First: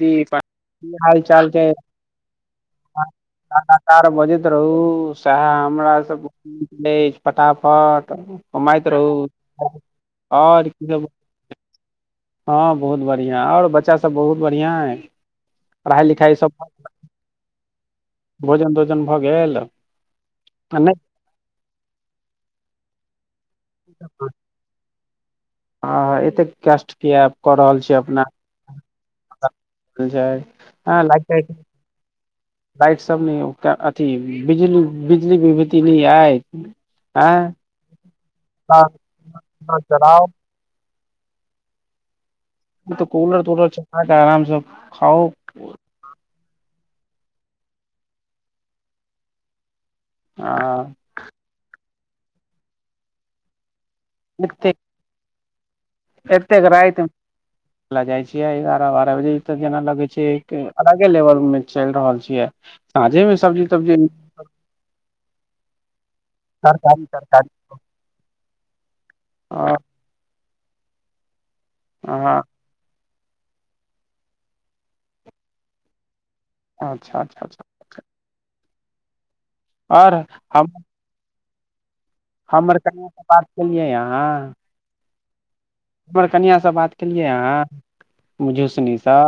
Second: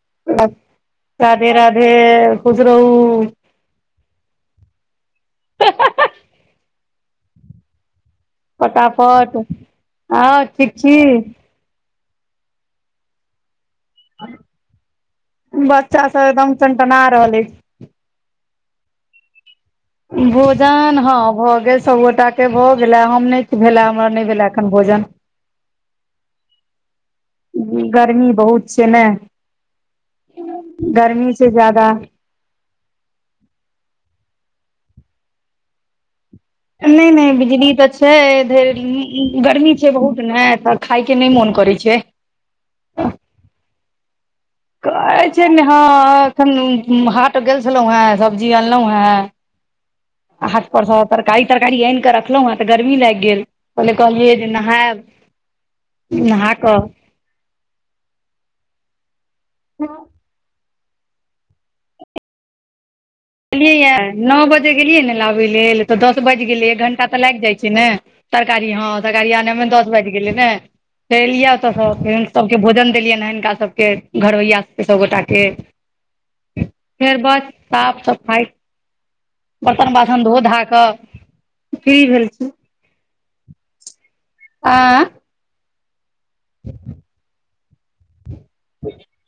जी हाल राधे चालके राधे खुश रहू लगातार बजैत रहू सएह हमरा से फटाफट कमइत रहू फटाफट हँ आओ ठीक छी हाँ बहुत बढ़िआँ और बच्चा सभ बहुत बढ़िआँ अइ पढ़ाइ लिखाई सभ चे [unintelligible] भोजन तोजन भऽ गेल नहि भोजन हँ भऽ गेल सभगोट के भऽ गेला हम नहि भेले हमरा नहि भेला न भोजन हँ एतेक कष्ट किए कऽ रहल छी अपना गर्मी बहुत छै ने जा हँ लाग गर्मी छै ज्यादा लाइट सब नहि अथी बिजी बिजली विभूति नहि अछिय नहि नहि बिजली त छै धराधरगर्मी छै चलाउ बहुत ने खाइके नहि मन करै छै ई तऽ कूलर तूलर चकाक आरामसँ करै खाउ छै नेहँ हाट गेल छलौं हें सब्जी अनलहुॅं हें आ हाट परस तरकारी तरकारी आनि कऽ रखलहुँ हँ तऽ गर्मी लागि गेल पहिले कहलियै जे एतेक नहायब नहा एतेक कऽ राति लऽ जाइ छियै एगारह बारह बजे तऽ जेना लगैत छै अलगे लेवल में चलि रहल छीयै साँझे में कहलियै नओ बजे गेलियै ने लाबै लेल तऽ दस बाजि गेलै एक तरकारी घण्टा तऽ लागि तरकारी जाइ छै ने तरकारी हँ तरकारी आनयमे दस बाजि गेलै ने च एलियै ओतऽ फ हँ सबके भोजन दियनि ने हिनका सभ घरवैय सबगोट के अच्छा फेर अच्छा बस अच्छा साफ ख बर्तन आओर बासन धो धा कऽ फ्री भेल छी हमरा कनिया है बात केलिय आहा आ हमर कनिआासँ बात केलियै अाँ मझूसनीसँ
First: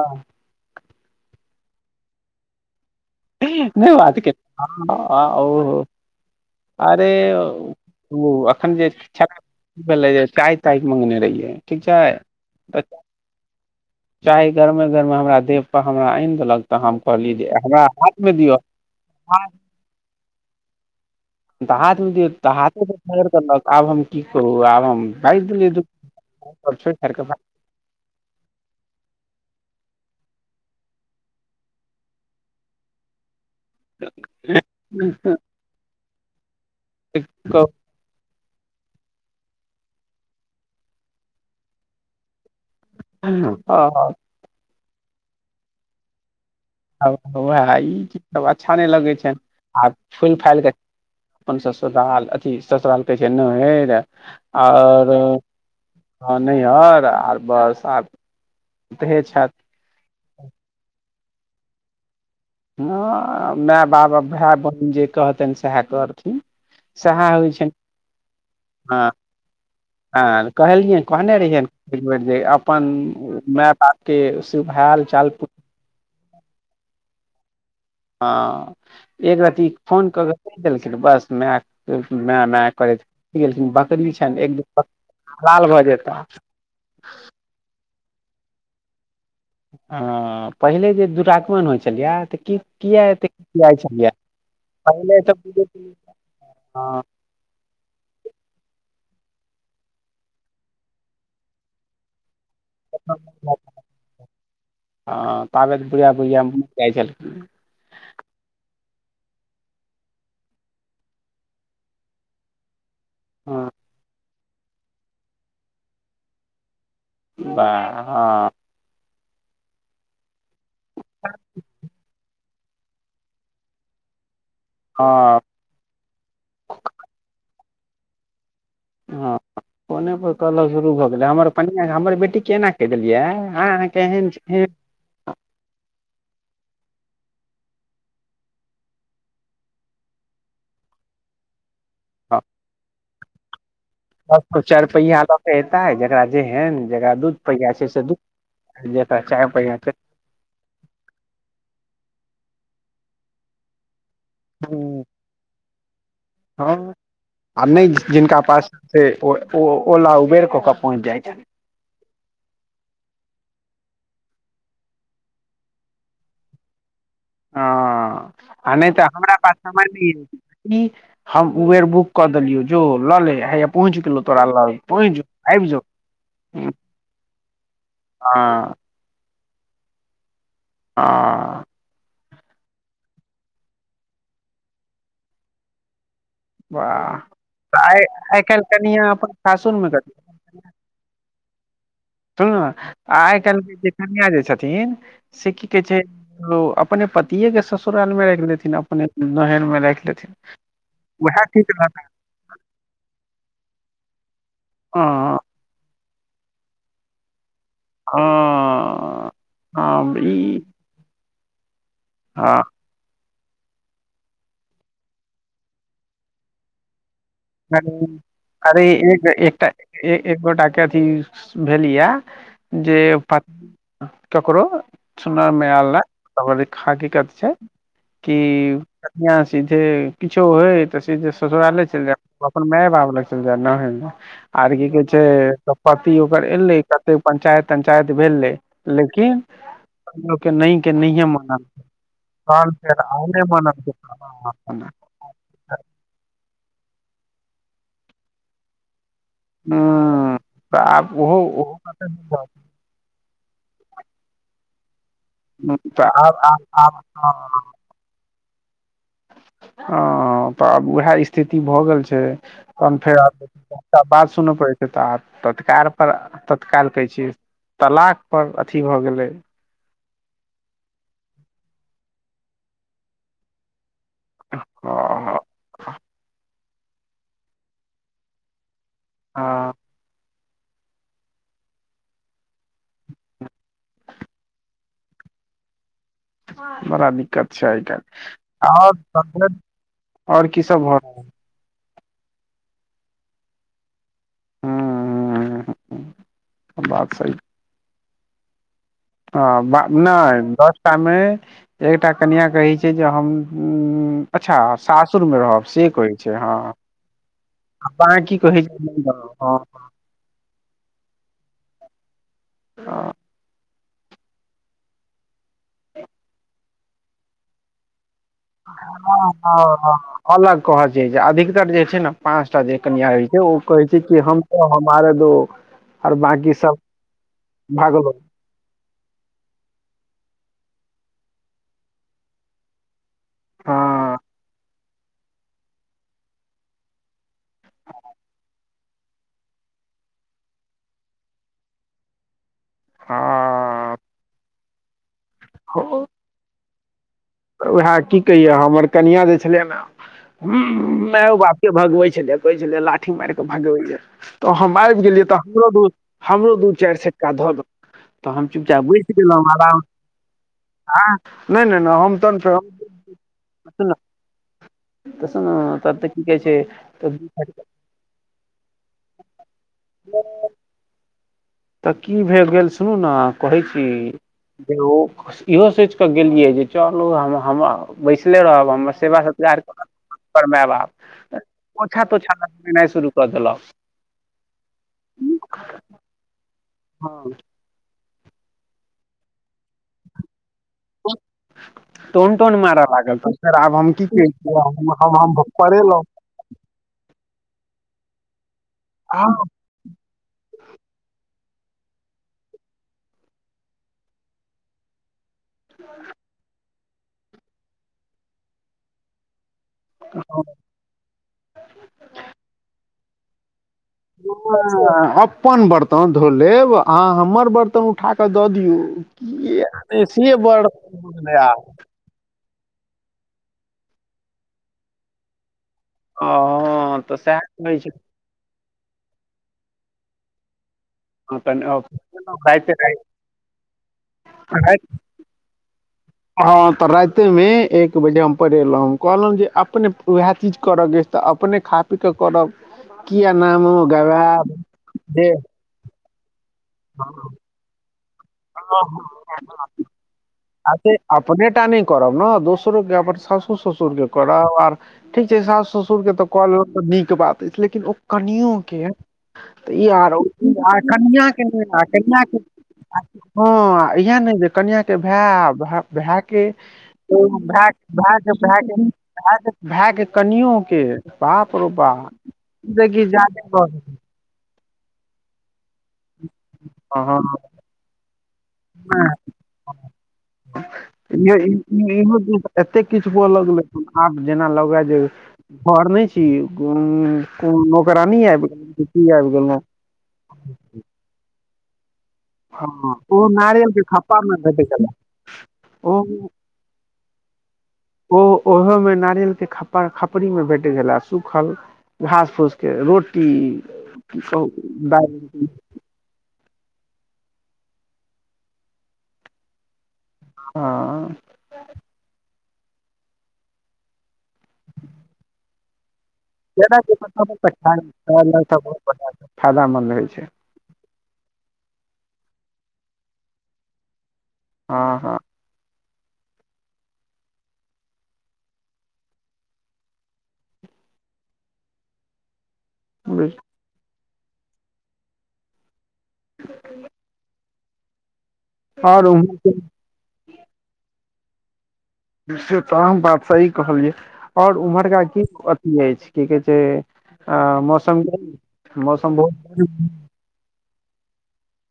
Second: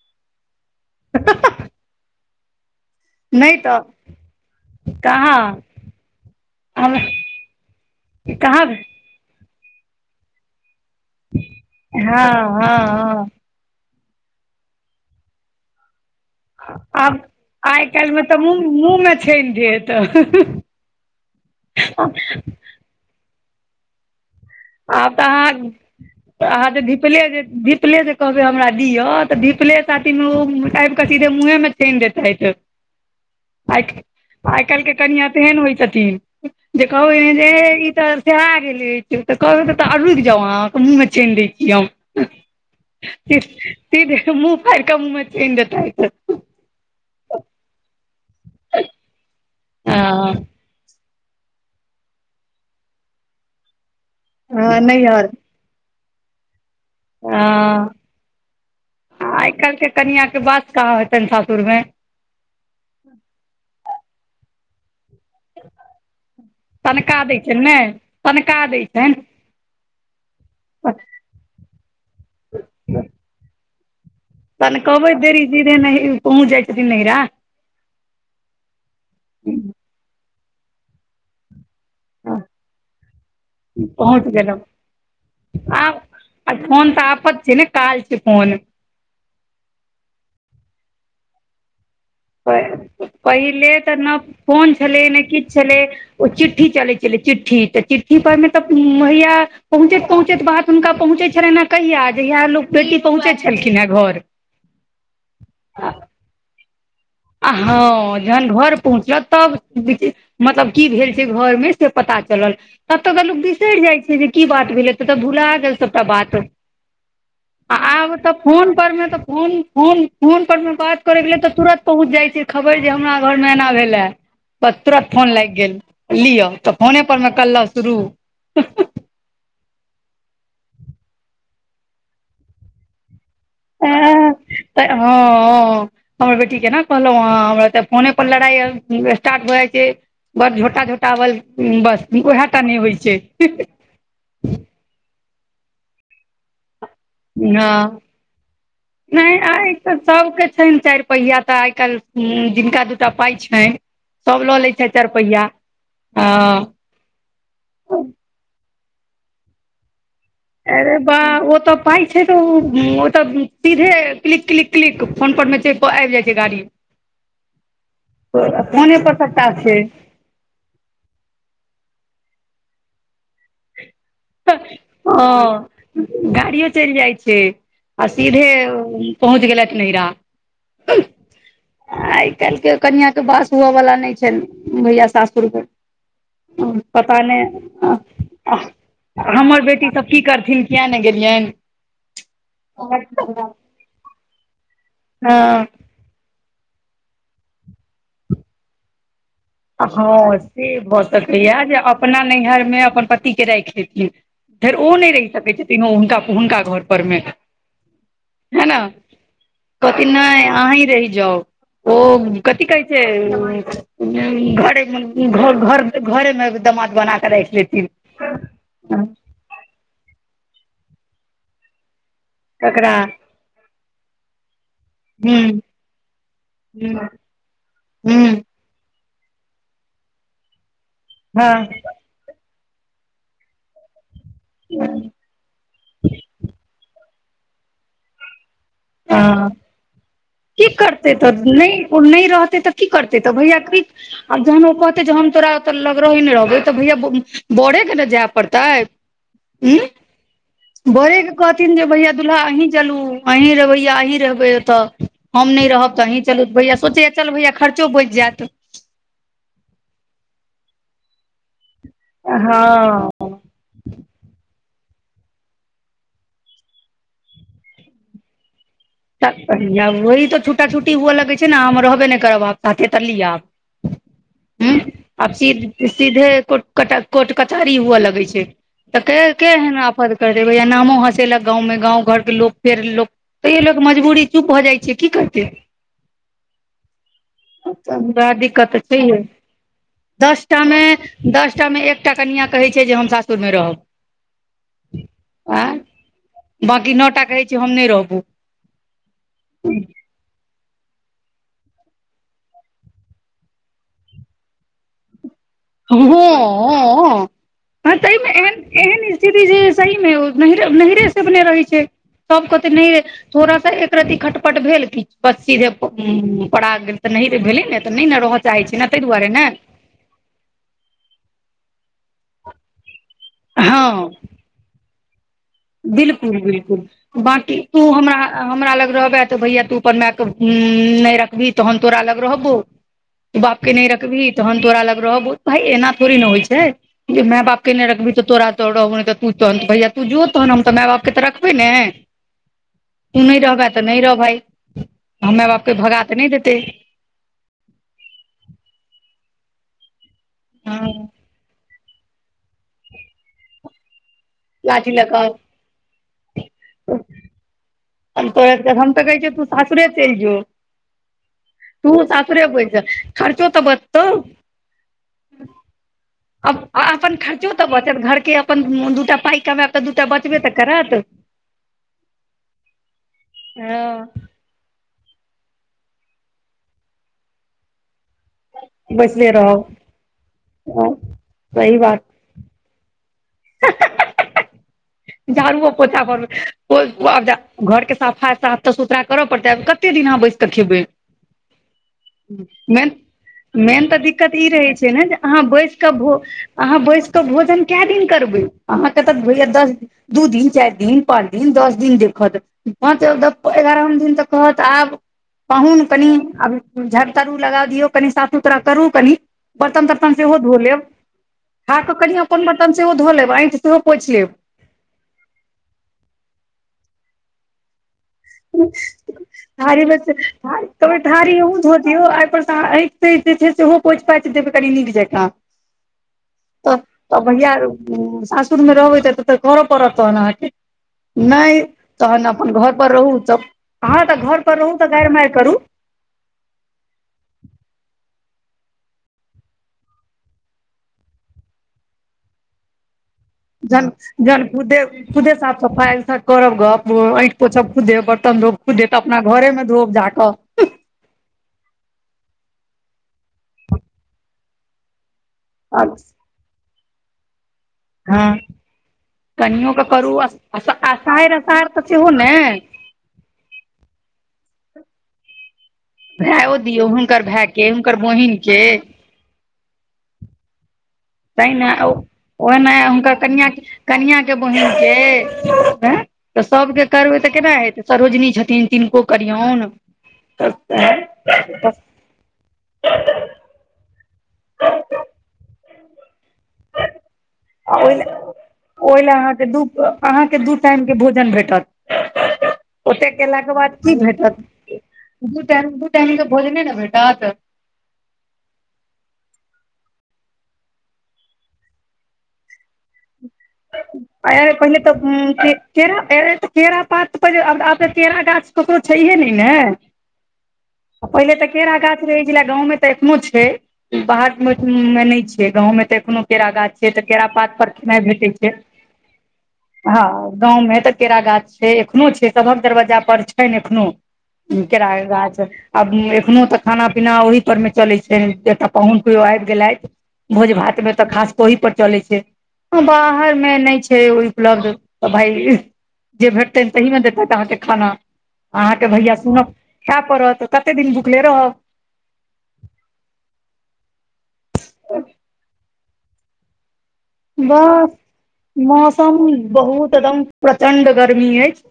[inaudible] नहि बात कहाँ हम अरे ओ कहाँ एखन जे छ बोलीए चाय ताय मगने रहिए ठीक छै हँ हँ हँ चाहे गरमे गरमे हमरा देवप हमरा आनि देलक तऽ हम कहली जे हमरा मे दिअ मुहमे छै हाथ ने तऽ थक आब हम की कहू आब हम तऽ बाजि अहाँ देलियै छोड़ि छाड़िकऽ दीप ले न कहबै हमरा दिअ तऽ दीपले साथी मे ओ ब कऽ सीधे मुँहे मे छानि देैते आ आइ काल्हि के कनिआ तेहन होइ छथिन जे कहू ने जे इतर सेह गेल [unintelligible] तऽ कहबै त तऽ रुकि जाउ अहाँके मुँहमे चानि दै छीिय हम सी सीधे मुंह फार कऽ मुंह छइन ह उएह ई चीजसभ अच्छा नहि लगै छ आ हँ फुलि फालि कऽ अपन ससुराल अथि ससुराल कहै छै [unintelligible] नहेर हँ आओर नैहर हँ नैहर आर हँ बरसा अतहे छथि कनियां क बास कहाँ होइ छनि सासुरमे। हँ माय बाप भाय बहिन जे कहतेन सेहे करथिन तनका सएह दै होइ छनि छैन ने तनका दै हँ छनि आर कहलियनि कहने रहियै एक बेर जे अपन माय बाप के [unintelligible] हाल चाल पू से नहि पहुँ जाइ छै छथिन नहिरा हँ, एक रती फोन कऽ क कहि देलखिन, बस माय। माय माय करैत किन बक [unintelligible] री पहुँच छनि एक गेलहुँ द लाल भऽ आब जेताह आ फोन तऽ आफत छै ने काल छै फोन ह पहिले जे दुराकमन होइ छलैया पहिले तऽ न फोन छलै ने पहिले किछ छलै तऽ ओ चिठ्ठी चलै हँ छलै चिठ्ठी तऽ चिठ्ठी पढ़मे तऽ महिया पहुँचैत-पहुँचैत बात हुनका पहुँचैत छलनि, कहिया जेहिया लोक बेटी पहुँचैइ छलखिन हे घर [unintelligible] जाय छलखीन। आ हँ जहन घर पहुँचत तब [unintelligible] मतलब की भेल छै घर मे से पता चलल तब तऽ लोक हँ बिसरि जाइ छै जे की बात भेलै त तऽ भुला गेल सबटा बात आ वाह आब तऽ हँ फोन पर मे तऽ फो फोन फोन पर मे बात करैके लेल तऽ तुरंत जाइत छै खबर जे हमरा घर मे एना भेलाऽ त तुरत फोन लागि हँ गेल। लिअ तऽ फोने पऽर मे कलह शुरू ह फोने पर कलह शुरू भऽ गेलै हमर कनिआँ हमर बेटीे के एना कहि देलियै हां आहाँ केहन छी हां हां। हमर बेटी के न कहलौं ह हमरा तऽ फोने पर लड़ाइ स्टार्ट भए जाइ छै बड़ झोटा झोटावल बस उएह टा नहि होइत छै सब कोई चार पैहिया लऽ के एतै जेकरा जेहन जेकरा दूध पहिआ छै हँ से दूध ज चाय पहिआ सभ के छैन चाइर पहिया तऽ आइ काल्हि जिनका दूटा पाइ छन सब लऽ लै छै चार पहिया ह नका पास से ओ ओ ओ ला ऽ उबेर कऽ कऽ अरे पहुँच बा जाइ छथि ओ तऽ। पाइ छै तऽ ओतऽ सीधे क्लिक क्लिक क्लिक फोन पर मे आबि जाइ छै गाड़ी ह आ नहि फोने तऽ पर हमरा सबटा पास सम छै [unintelligible] र नहि य ई हम उबेर बुक कऽ देलियो जो लऽ ले हया पहुँच गेलो ओ गाड़ीयो हँ चलि जाइ छै आ सीधे हँ पहुँच गेलथि नैहरा आ [unintelligible] आइ काल्हि के कनिआँ के वास हुअवाला नहि छैन भैया सासुर में वाह पता तऽ नहि आइ आइ काल्हि [unintelligible] कनिया अपन हमर बेटी सासुरमे कथी सभ की करथिन, किएक नहि गेलियनि? हुँ आ आइ काल्हिके जे कन्या जे छथिन से हँ की कहै छै ओ अपने पतिये के ससुरालमे राखि लेथिन अपने हेन [unintelligible] आ हँ से भऽ सकैया जे रहत अपना नैहर में अपन पति के राखि एती धैर ओ नहि रहि हँ सकै छथि हुनका हुनका घर पर मे। है न हँ कहथि हँ ई नहि अही रहि जाउ ओ हँ कथि कहै छै घरे-घर, घरेमे दमाद बना कऽ। [unintelligible] अरे एक एकटा एक गोटाके अथी भेलि हऽ जे ककरा प ककरो हूँ सुनो मे आइल तब अभी हूँ हकीकत छै हूँ कि याँ सीधे किछो हय त सीधे हँ ससुरालय चल जाय अपन माय बाप लग चल जा न ह आर की कहै छै पति ओकर एलै पञ्चायत तं्चायत भेल रहै लेकिन हँ के की नहि के करतै नहिये तऽ मानल नहि ओ नहि रहतै तहन तऽ की फेर करतै तऽ आउरे भैया की आ जहन ओ मानल कहतय जे हम तोरा तमंत्री लग रहबै नेकरबो तभैया बरेके ने जाइ पड़तै। हँ, हूँ तऽ ओ आब बड़के ओहो ओहो कहथिन जे, कते भैया दिन दूलहा रहत। छथि। चलू अहीं रहबैया अहीं रहबै ओत हम नहि हूँ, रहब तऽ त हीं आब चलू आब भैया आब सोचैया चल हँ भैया खर्चो बचि जायत हँ तऽ आब उएह स्थिति भऽ गेल छै तहन हँ फेर आब त बात सुनय पड़ै छै त तत्काल पर तत्काल कहै छियै तलाक पर अथी भ गेलै वहीं त छुटा छुटी हुआ लगै छै ने हम रहबे नहि करब आब साथे त लियै आब है आब हँ सीधे कोट कचहरी हुए लगै छै तऽ के-केे हँ, एहन आपत कर देबै ओ नामो हँसेलक, गाममे गाम, घरक लोक फेर लोक तैँ। [inaudible] मजबूरी चुप भ नहीं जाइ छै की करतै। बड़ दिक्कत छै आइके आर दसटामे दसटामे एकटा कनिआँ कहैत छथि जे हम सासुरमे रहब। आ हूँ बकी न बात टा सही कहै छै हम नहि रहबू ह नहि दस। [unintelligible] मे एकटा कनिया कहै छै जे हम्म अच्छा सासुर में रहब से कहै छै हँ तहिमे बाँकी कहै छै एहन-एहन स्थिति हँ जे सही नहिरे सबने रहै छै सब कहे हँ थोड़ा सा खटपट भेल कि सीधै पड़ि गेल, ने ने रह। हँ अलग कहऽ जा जे अधिकतर जे छै ने पाँचटा जे कनिया होइ छै ओ कहै छै हँ कि हम ओ हमरें दो। आर बिलकुल बाकी सब बिलकुल बकी तू भागलो हमरा हमरा लग रहबह त भैया तू अपन मायके नहि रखबही तहन तोरा लग रहबौ तू बाप के हँ नहि रखबि तहन तोरा लग रहबु भाई एना थोड़ी ने होइ छै मैं बाप के नहि रखबी तऽ तोरा तो भैया तू जो तहन हम तऽ माय बापके तऽ रखबै ने तू नहि रहबै तऽ हँ नहि रह भाई हं मैाय बापके भगा त नहि देते उएह की कहिये हमर कनिआ जे छलयै ने हँ मेयो बाप के के भगबै छलै कहै छलै लाठी मारि केे भगबैय तऽ हम लाठी आबि लऽ गेलियै तऽ कऽ हमरो दू चारि सट्का धऽ तऽ हम तोरा चुपचाप तऽ बैस कहै छियौ गेलहुँ तू आराम सासुरे चलि नहि नहि नहि हम प तहन फेर पै खर्चो तऽ सुन बचत [inaudible] [unintelligible] तऽ देख अपन खर्चो त बचत घरके अपन दूटा पाइ कमायब त दूटा बचबे त करत तऽ की भ गेल सुनू ने कहैत छी हँ जे ओ इहो सोचिक गेलियै जे चलू, हम बैसले रहब। हमर सेवा बैसले सत्या रहब तोहर माय बाप सही बात पोछा तोछा खेनाय शुरू कऽ देलकऽ झाड़ूओ पोछा करू हँ [unintelligible] घरके सफाई साफ तऽ सुथरा करऽ पड़तै आब कते दिन अहाँ बैस कऽ खेबै ओ [unintelligible] टोन टोन मारय मेन लागल तऽ फेर आब मेन हम तऽ की दिक्कत ई करितौं रहै तऽ छै ने जे मतलब हम अहाँ बैस कऽ परेलहुं भो अहाँ बैस क भोजन कै दिन करबै अहाँ के तऽ होइया दस दिन दू दिन चारि दिन पाँच दिन दस दिन देखतऽ हं तऽ ओतऽ एगारहम दिन तऽ कहत आब पाहुन कनि आब झारू तारू लगा दियौ कनि साफ सुथरा करू कनि बर्तन तर्तन से हो धो लेब खा कऽ कनि अपन बर्तन से हो धो लेब अंइठ अपन बर्तन धो लेब आ हमर बर्तन उठा कऽ दऽ दियौ कि थारी नहि से [unintelligible] बड़ आ कि यौ आइपर आँठि जे छै सेहो पोछि पाछि देबै कनि नीक जकां तऽ हँ तऽ सएह भैया कहै छै सासुर मे रहबै तऽ तऽ तऽ करऽ पड़त तहन अहाँ के नहि तहन अपन राति घर पर रहू तऽ अहाँ तऽ घर पर रहू तऽ गारि मारि करू हाँ तऽ रात्रि मे एक बजे हम परेलहुँ कहलहुँ जे अपने उएह चीज करय के तऽ अपने खा पीक कऽ करब किया नामो गमायब जे सफाई करब गप ऐंठि पोछब खुदे बर्तन धोब खुदे तऽ अपना ह घरेमे धोब जाकऽ [unintelligible] अप अपने टा नहि करब ने दोसरो के अपन साउसो ससुरके करब आ ठीक छै सास ससुर के तऽ कऽ लेलहुँ तऽ नीक बात अछि लेकिन ओ हँ कनियो कऽ के कनियो तऽ के ई करू आर कनीयाँ आषाढ़ि के असार तऽ सेहो ने कनीआँ हँ इहै ने जे कनिआके भाय भैय के भायो दियौ हुनकर भै भाय के भऽ हुनकर भाएके बहिन के भै भैय के कनियो के तऽ बाप रौ ने ओना बाप ओ नया देखी हुनकर जादे कनियाँ के भ गेल कनीयाँ के गे बहिन के तऽ सब के करबै हँ तऽ केना हेतै सरिहोजनी छथिन तिनको करिऔन तऽ एहि एतेक किछु हुआ लगलै आब जेना लग जे घर नहि छी गुम नौकरानी आबि गेल ओहि की आबि अहाँके गेलहुँ दू दू टाइम के भोजन भेटत हँ ओते ओ केलाक के नारियल बाद की खप्पा भेटत मे भेट गेला दू टाम दू ओ टाइम के भोजने ने भेटत ह तऽ ओ ओहोमे नारियलके खप्पा खपरीमे भेट छलए सुखल घास फूस के रोटी की कहू आय पहिले तऽ दालि हे के केरा पात पर आब तऽ केरा गाछ ककरो छैहे नहि ने हँ पहिले तऽ केरा गाछ रहै छलै गांव मे तऽ एखनों छै बाहर मे मे न छै गांव मे तऽ एखनो केरा गाछ छै के तऽ पत्ता केरा त पात पर खाय नहि भेटै खायला छै तऽ बहुत बढ़िया फायदामन्द हँ होइ छै गाँव मे तऽ केरा गाछ छै एखनो छै सबहक दरवाजा पर छै एखनो केड़ा हँ के हँ गाछ आब एखनो तऽ खाना पीना ओहि पर मे चलैत छै एकटा पाहुन किओ आबि गेलथि भोज भात मे तऽ खास ओहि पर चले छै घर बुझ- मे नहि छै उपलब्ध तऽ भई जे भेटतनि तहीमे देतथि अहाँके खाना अहाँके आओर भैया उम्हर सुनब खाय पड़त तऽ कते दिन भुखले रहब नि तऽम बात सही कहलियै आओर उम्हरका की अथी अछि की कहै छै अ बस मौसम के मौसम बहुत एकदम प्रचंड गर्मी अछि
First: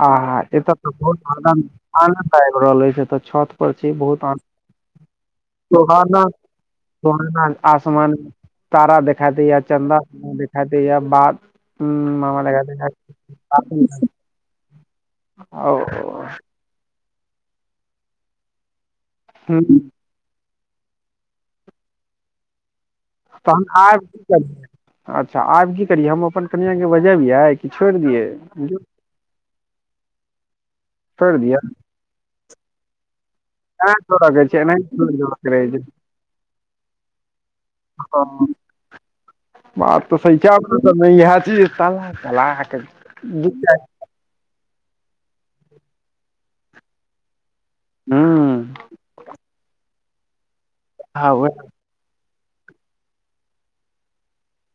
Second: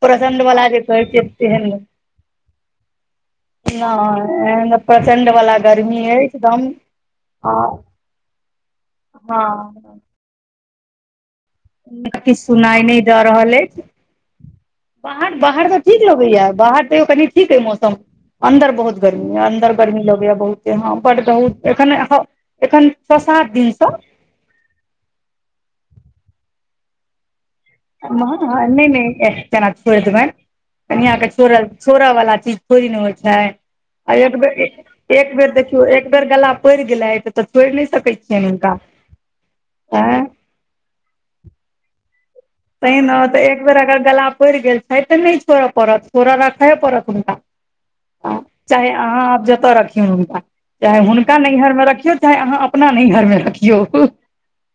[inaudible] [unintelligible] आ प्रचंड एतय वला तऽ बहुत गर्मी आनन्द आनन्द आबि रहल अछि एतऽ छत पर छी बहुत आनन्द अछि सोहाना एकदम आ आसमान तारा दिखाे या चन्दा हँ दिखाय दै यऽ बाद किछु सुनाइ नहि दऽ रहल अछि [unintelligible] बाहर बाहर तऽ ठीक लगै या बाहर तयो कनि ठीक अइ मौसम अन्दर बहुत गर्मी यऽ अन्दर हूँ गर्मी लगैया बहुते हऽ बहुतै एखन एखन छओ सात तहन दिनसँ आब की कर अच्छा आब की करियै हम अपन कनिआके बजबियै ह नहि नहि जेना छोड़ि देबनि कनिया के छोड़ि दियै छोड़ल छोड़अ वाला चीज थोड़ी न होई छै एना आ छोड़ऽ एक के छै एनाही बेर छोड़ि एक देबऽ बेर के रहै देखियो एक बेर गला पड़ि गेलैथ तऽ छोड़ि नहि छै सकैत छियैन हुनका [inaudible] आँय [unintelligible] तहि ने तऽ एक बेर अगर गला पड़ि गेल छै तऽ नहि छोड़य पड़त छोड़ऽ राखहे पड़त हुनका हूँ चाहे अहाँ आब जतऽ रखियौ हुनका चाहे हँ हुनका वैह नैहरमे रखियौ चाहे अहाँ अपना नैहरमे रखियौ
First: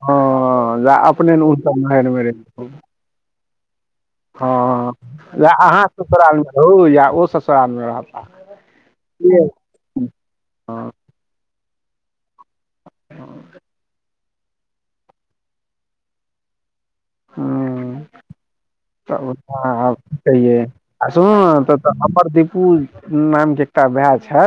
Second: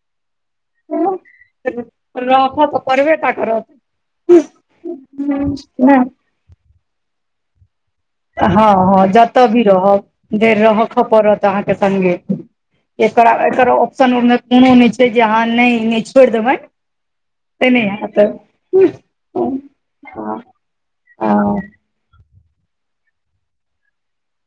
हाँ जा अपने [unintelligible] नहियर मे रहे रखअ तऽ परबे टा करत हाँ अहाँ नहि ससुराल मे रहूँ या ओ ससुराल मे रहब हाँ हाँ जतऽ भी रहब देर रहके पड़त अहाँ के संगे एकरा एकर ऑप्शन ओहि मे कोनो नहि छै जे अहाँ नहि नइ छोड़ि देबेन हु तऽ आ हैत कहियै आ सुनु नै तऽ हमर दिपू नाम के एकूटा भैय छैथ